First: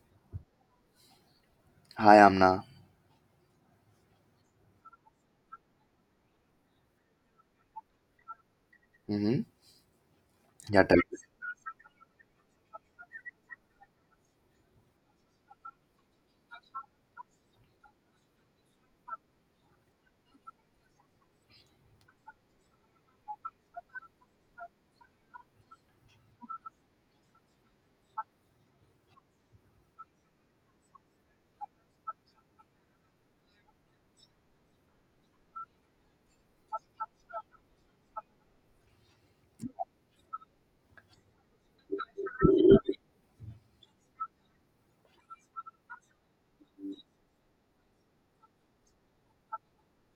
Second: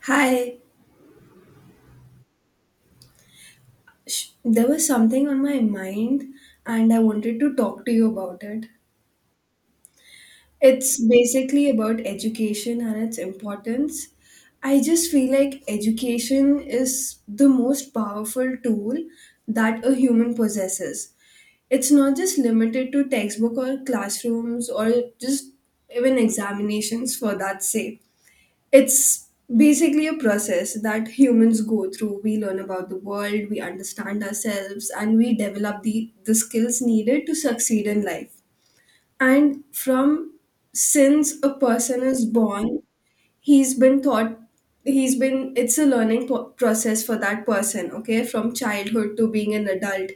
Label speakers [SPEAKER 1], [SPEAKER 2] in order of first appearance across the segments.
[SPEAKER 1] Hi,
[SPEAKER 2] Hi, Amna.
[SPEAKER 1] there was something on my mind, and I wanted to talk to you about it.
[SPEAKER 2] Mm-hmm. Yeah, tell
[SPEAKER 1] It's
[SPEAKER 2] me.
[SPEAKER 1] basically about education and its importance. I just feel like education is the most powerful tool that a human possesses. It's not just limited to textbook or classrooms or just even examinations for that sake. It's basically a process that humans go through. We learn about the world, we understand ourselves, and we develop the skills needed to succeed in life. And from since a person is born, he's been taught, he's been, it's a learning process for that person, okay, from childhood to being an adult.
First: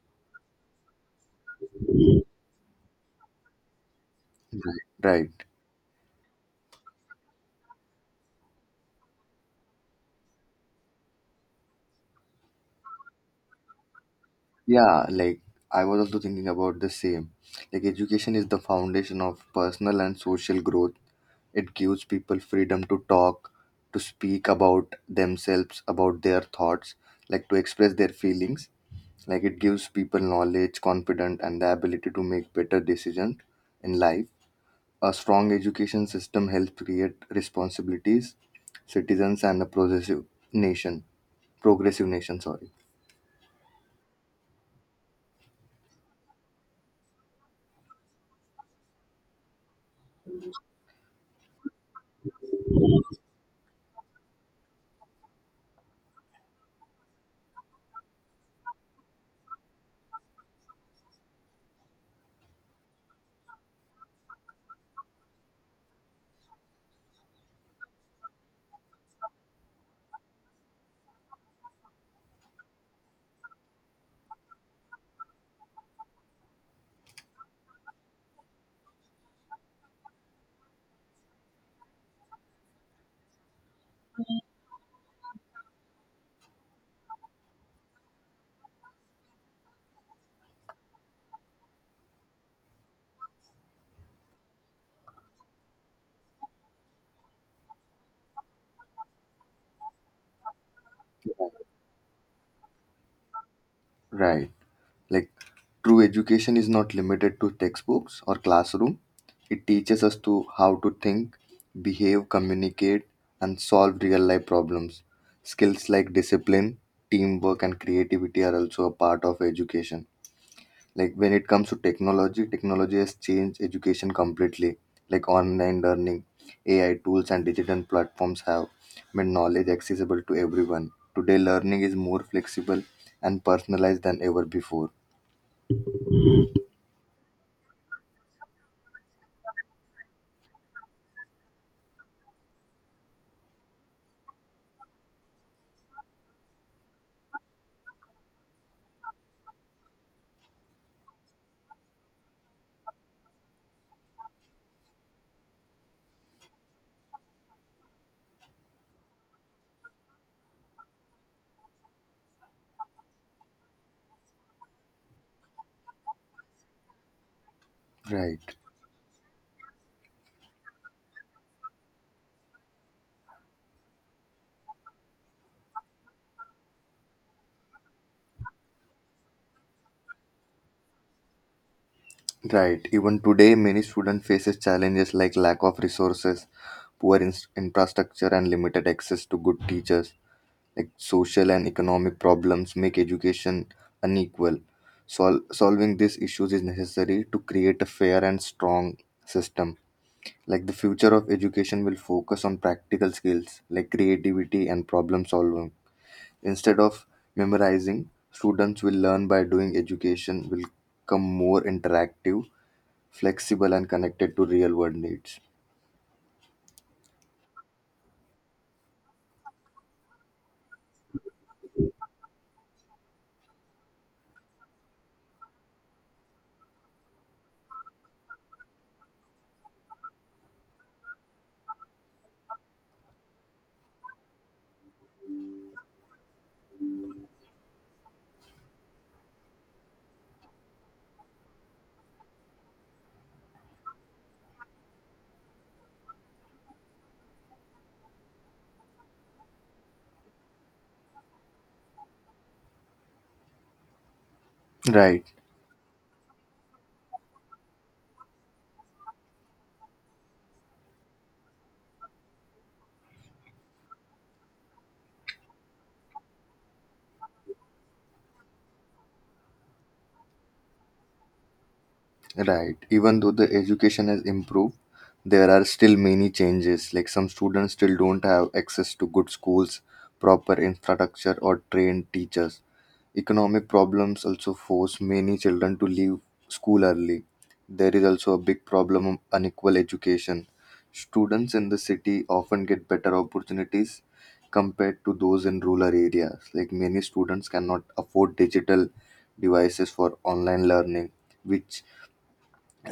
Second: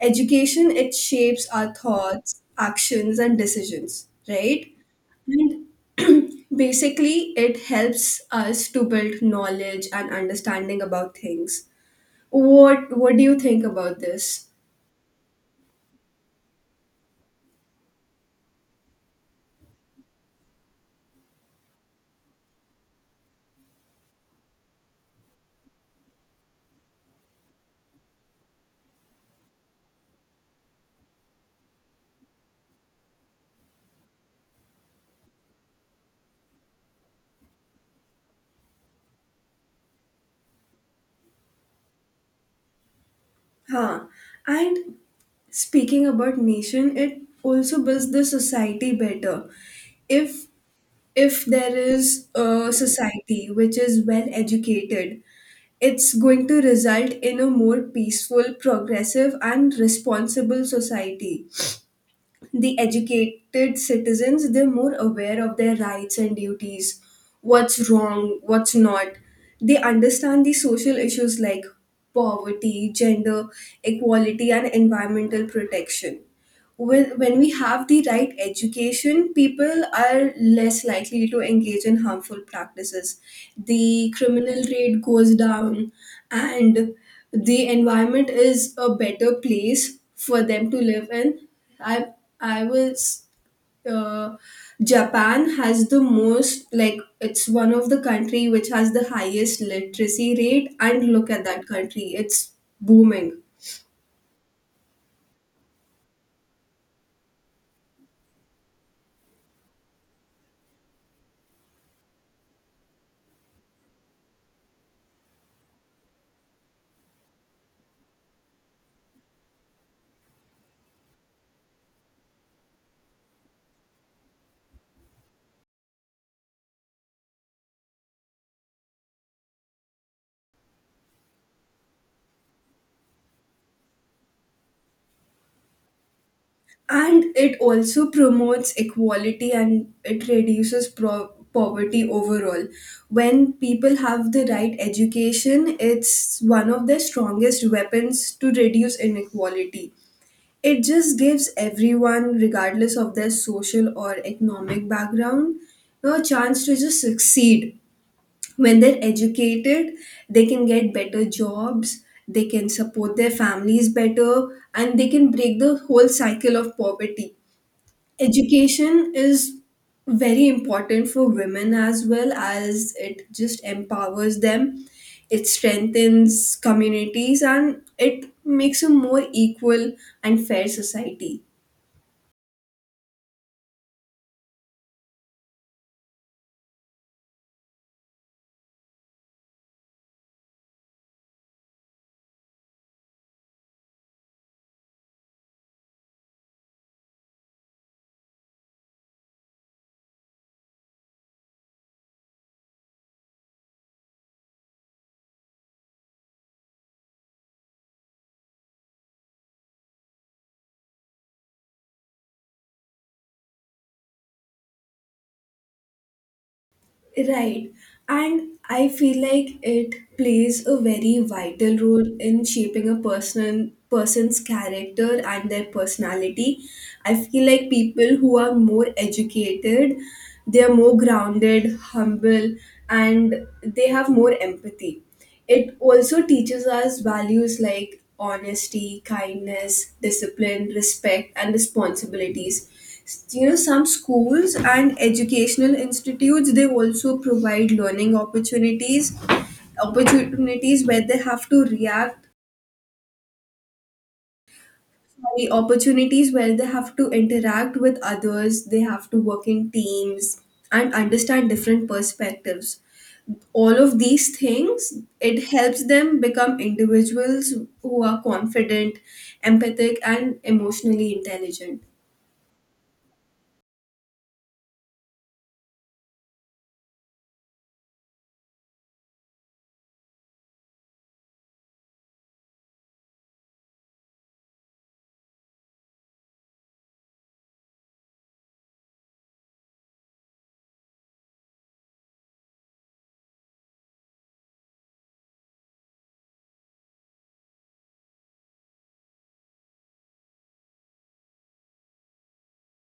[SPEAKER 1] Education, it shapes our thoughts, actions, and decisions, right?
[SPEAKER 2] Right. Right.
[SPEAKER 1] And basically, it helps us to build knowledge and understanding about things. What do you think about this?
[SPEAKER 2] Yeah, I was also thinking about the same. Like education is the foundation of personal and social growth. It gives people freedom to talk, to speak about themselves, about their thoughts, like to express their feelings. Like it gives people knowledge, confidence, and the ability to make better decisions in life. A strong education system helps create responsibilities, citizens, and a progressive nation. nation, sorry.
[SPEAKER 1] Huh. And speaking about nation, it also builds the society better. If if there is a society which is well educated, it's going to result in a more peaceful, progressive, and responsible society. The educated citizens, they're more aware of their rights and duties, what's wrong what's not. They understand the social issues like poverty, gender equality, and environmental protection. When we have the right education, people are less likely to engage in harmful practices. The criminal rate goes down, and the environment is a better place for them to live in. I I was uh, Japan has the most, like, it's one of the country which has the highest literacy rate, and look at that country, it's booming.
[SPEAKER 2] Right, like true education is not limited to textbooks or classroom. It teaches us to how to think, behave, communicate, and solve real life problems. Skills like discipline, teamwork and creativity are also a part of education. Like when it comes to technology, has changed education completely. Like online learning, AI tools and digital platforms have made knowledge accessible to everyone. Today learning is more flexible and personalized than ever before.
[SPEAKER 1] And it also promotes equality, and it reduces poverty overall. When people have the right education, it's one of the strongest weapons to reduce inequality. It just gives everyone, regardless of their social or economic background, you know, a chance to just succeed. When they're educated, they can get better jobs, they can support their families better, and they can break the whole cycle of poverty.
[SPEAKER 2] Right.
[SPEAKER 1] Education is very important for women as well, as it just empowers them. It strengthens communities, and it makes a more equal and fair society.
[SPEAKER 2] Right. Even today many students faces challenges like lack of resources, poor in- infrastructure and limited access to good teachers. Social and economic problems make education unequal. Solving these issues is necessary to create a fair and strong system. Like the future of education will focus on practical skills like creativity and problem solving. Instead of memorizing, students will learn by doing. Education will become more interactive, flexible and connected to real world needs.
[SPEAKER 1] Right. And I feel like it plays a very vital role in shaping a person's character and their personality. I feel like people who are more educated, they are more grounded, humble, and they have more empathy. It also teaches us values like honesty, kindness, discipline, respect, and responsibilities. You know, some schools and educational institutes, they also provide learning opportunities where they have to react,
[SPEAKER 2] Right.
[SPEAKER 1] sorry, opportunities where they have to interact with others. They have to work in teams and understand different perspectives. All of these things, it helps them become individuals who are confident, empathic, and emotionally intelligent.
[SPEAKER 2] Right. Even though the education has improved, there are still many changes. Like some students still don't have access to good schools, proper infrastructure, or trained teachers. Economic problems also force many children to leave school early. There is also a big problem of unequal education. Students in the city often get better opportunities compared to those in rural areas. Like many students cannot afford digital devices for online learning, which,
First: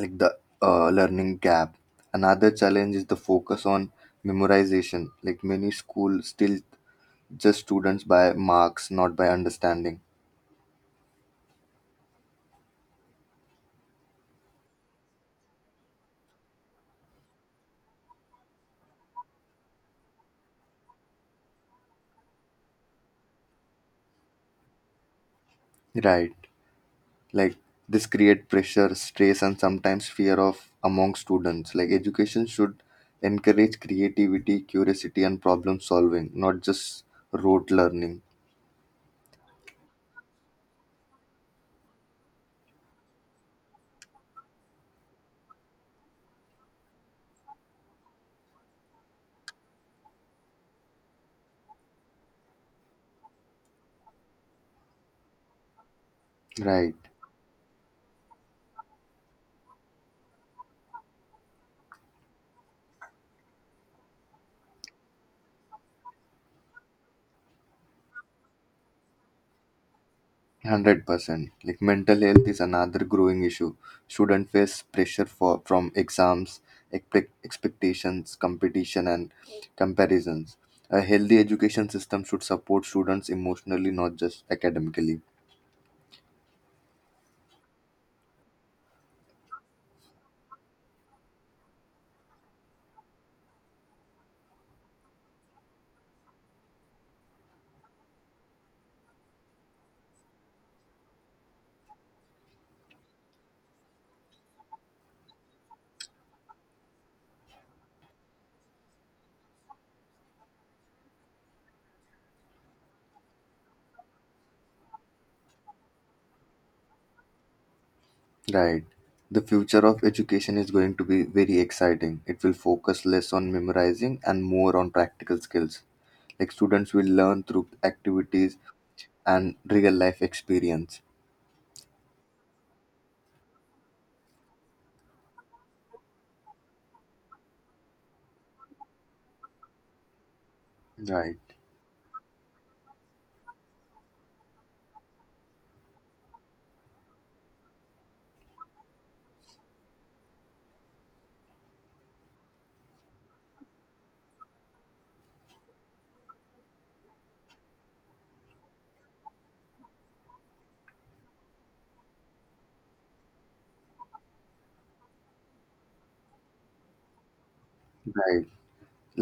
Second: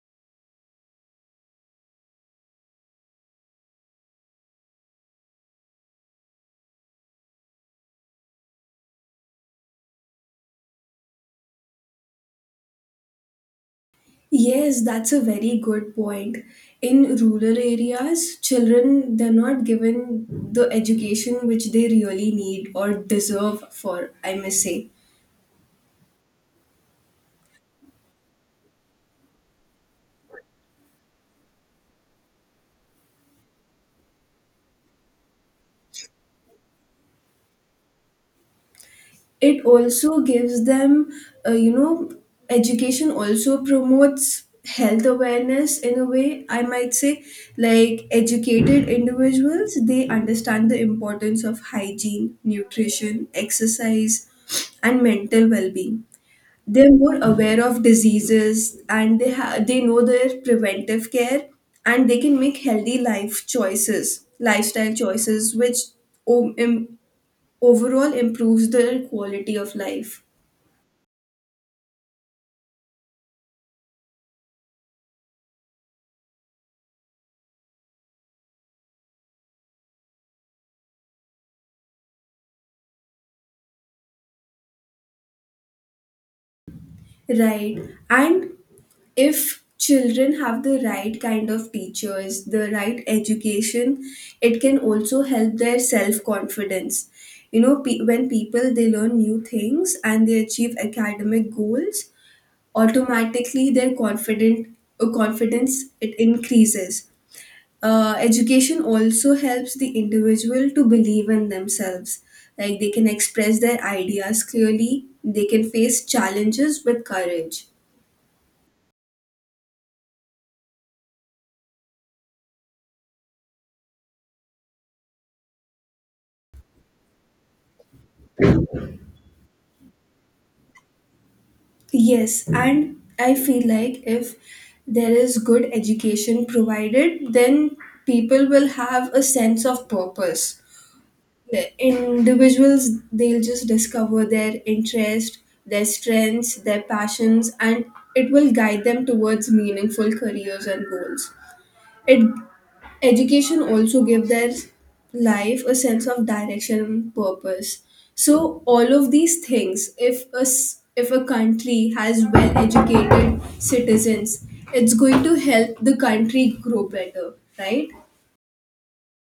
[SPEAKER 2] like, the learning gap. Another challenge is the focus on memorization. Like many schools still judge students by marks, not by understanding.
[SPEAKER 1] Yes, that's a very good point. In rural areas, children, they're not given the education which they really need or deserve for, I must say.
[SPEAKER 2] Right, like this create pressure, stress and sometimes fear of among students. Like education should encourage creativity, curiosity and problem solving, not just rote learning.
[SPEAKER 1] It also gives them, you know, education also promotes health awareness in a way, I might say. Like educated individuals, they understand the importance of hygiene, nutrition, exercise, and mental well being. They're
[SPEAKER 2] Right.
[SPEAKER 1] more aware of diseases, and they know their preventive care. And they can make healthy life choices, lifestyle choices, which o- im- overall improves their quality of life.
[SPEAKER 2] 100% like mental health is another growing issue. Students face pressure for from exams, expectations, competition and comparisons. A healthy education system should support students emotionally, not just academically.
[SPEAKER 1] Right. And if children have the right kind of teachers, the right education, it can also help their self confidence. You know, when people, they learn new things and they achieve academic goals, automatically their confident, confidence, it increases. Education also helps the individual to believe in themselves. Like they can express their ideas clearly, they can face challenges with courage.
[SPEAKER 2] Right. The future of education is going to be very exciting. It will focus less on memorizing and more on practical skills. Like students will learn through activities and real life experience.
[SPEAKER 1] Yes, and I feel like if there is good education provided, then people will have a sense of purpose.
[SPEAKER 2] Right.
[SPEAKER 1] The individuals, they'll just discover their interest, their strengths, their passions, and it will guide them towards meaningful careers and goals. It Education also give their life a sense of direction and purpose. So all of these things, if a country has well educated citizens, it's going to help the country grow better, right?
[SPEAKER 2] Right.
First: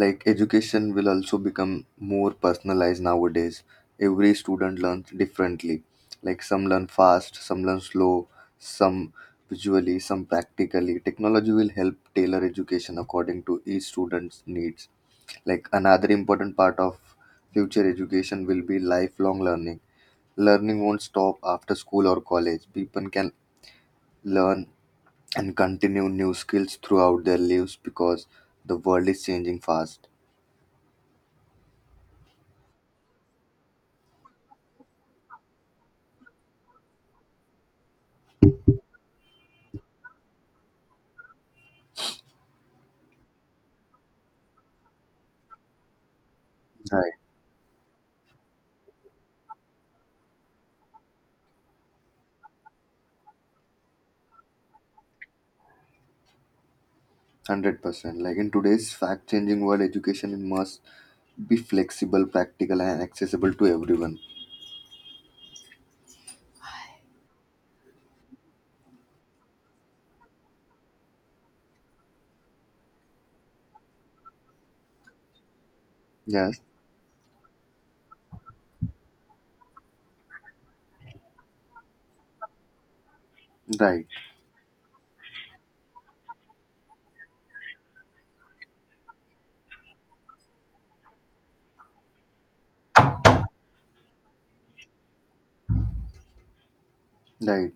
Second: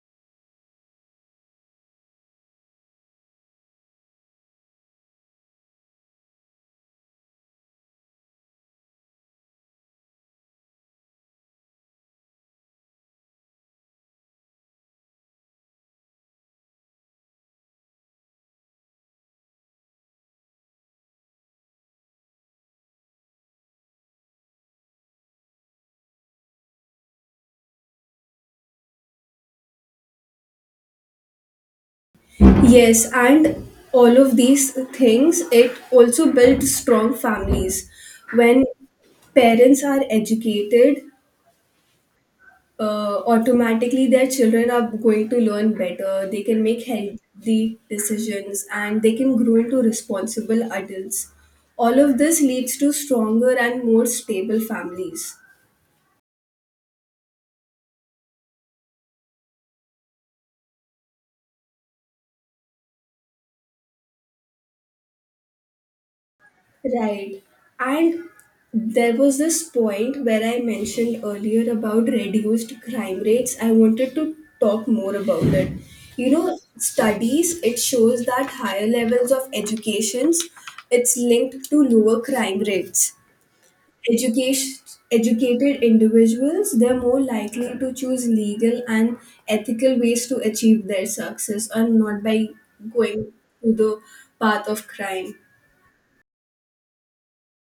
[SPEAKER 2] Like education will also become more personalized. Nowadays every student learns differently. Like some learn fast, some learn slow, some visually, some practically. Technology will help tailor education according to each student's needs. Like another important part of future education will be lifelong learning. Learning won't stop after school or college. People can learn and continue new skills throughout their lives because the world is changing fast.
[SPEAKER 1] Yes, and all of these things, it also builds strong families. When parents are educated, automatically their children are going to learn better. They can make healthy decisions and they can grow into responsible adults. All of this leads to stronger and more stable families.
[SPEAKER 2] 100%. Like in today's fact changing world, education must be flexible, practical, and accessible to everyone.
[SPEAKER 1] Right. And there was this point where I mentioned earlier about reduced crime rates. I wanted to talk more about it. You know,
[SPEAKER 2] Yes,
[SPEAKER 1] studies, it shows that higher levels of educations, it's linked to lower crime rates.
[SPEAKER 2] right,
[SPEAKER 1] Education Educated individuals, they're more likely to choose legal and ethical ways to achieve their success and not by going to the path of crime.
[SPEAKER 2] right.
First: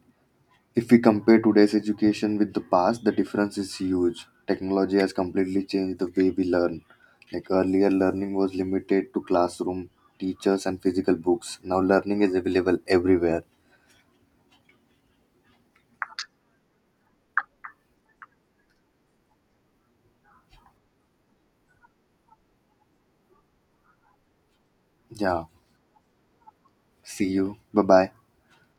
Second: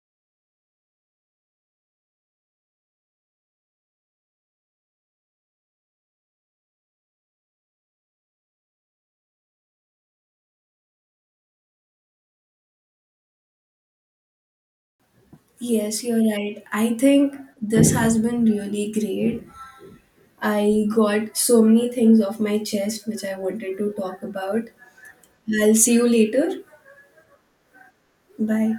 [SPEAKER 2] If we compare today's education with the past, the difference is huge. Technology has completely changed the way we learn. Like earlier, learning was limited to classroom, teachers, and physical books. Now, learning is available everywhere.
[SPEAKER 1] Yes, you're right. I think this has been really great. I got so many things off my chest which I wanted to talk about.
[SPEAKER 2] Yeah,
[SPEAKER 1] I'll see you later.
[SPEAKER 2] see you. Bye bye.
[SPEAKER 1] Bye.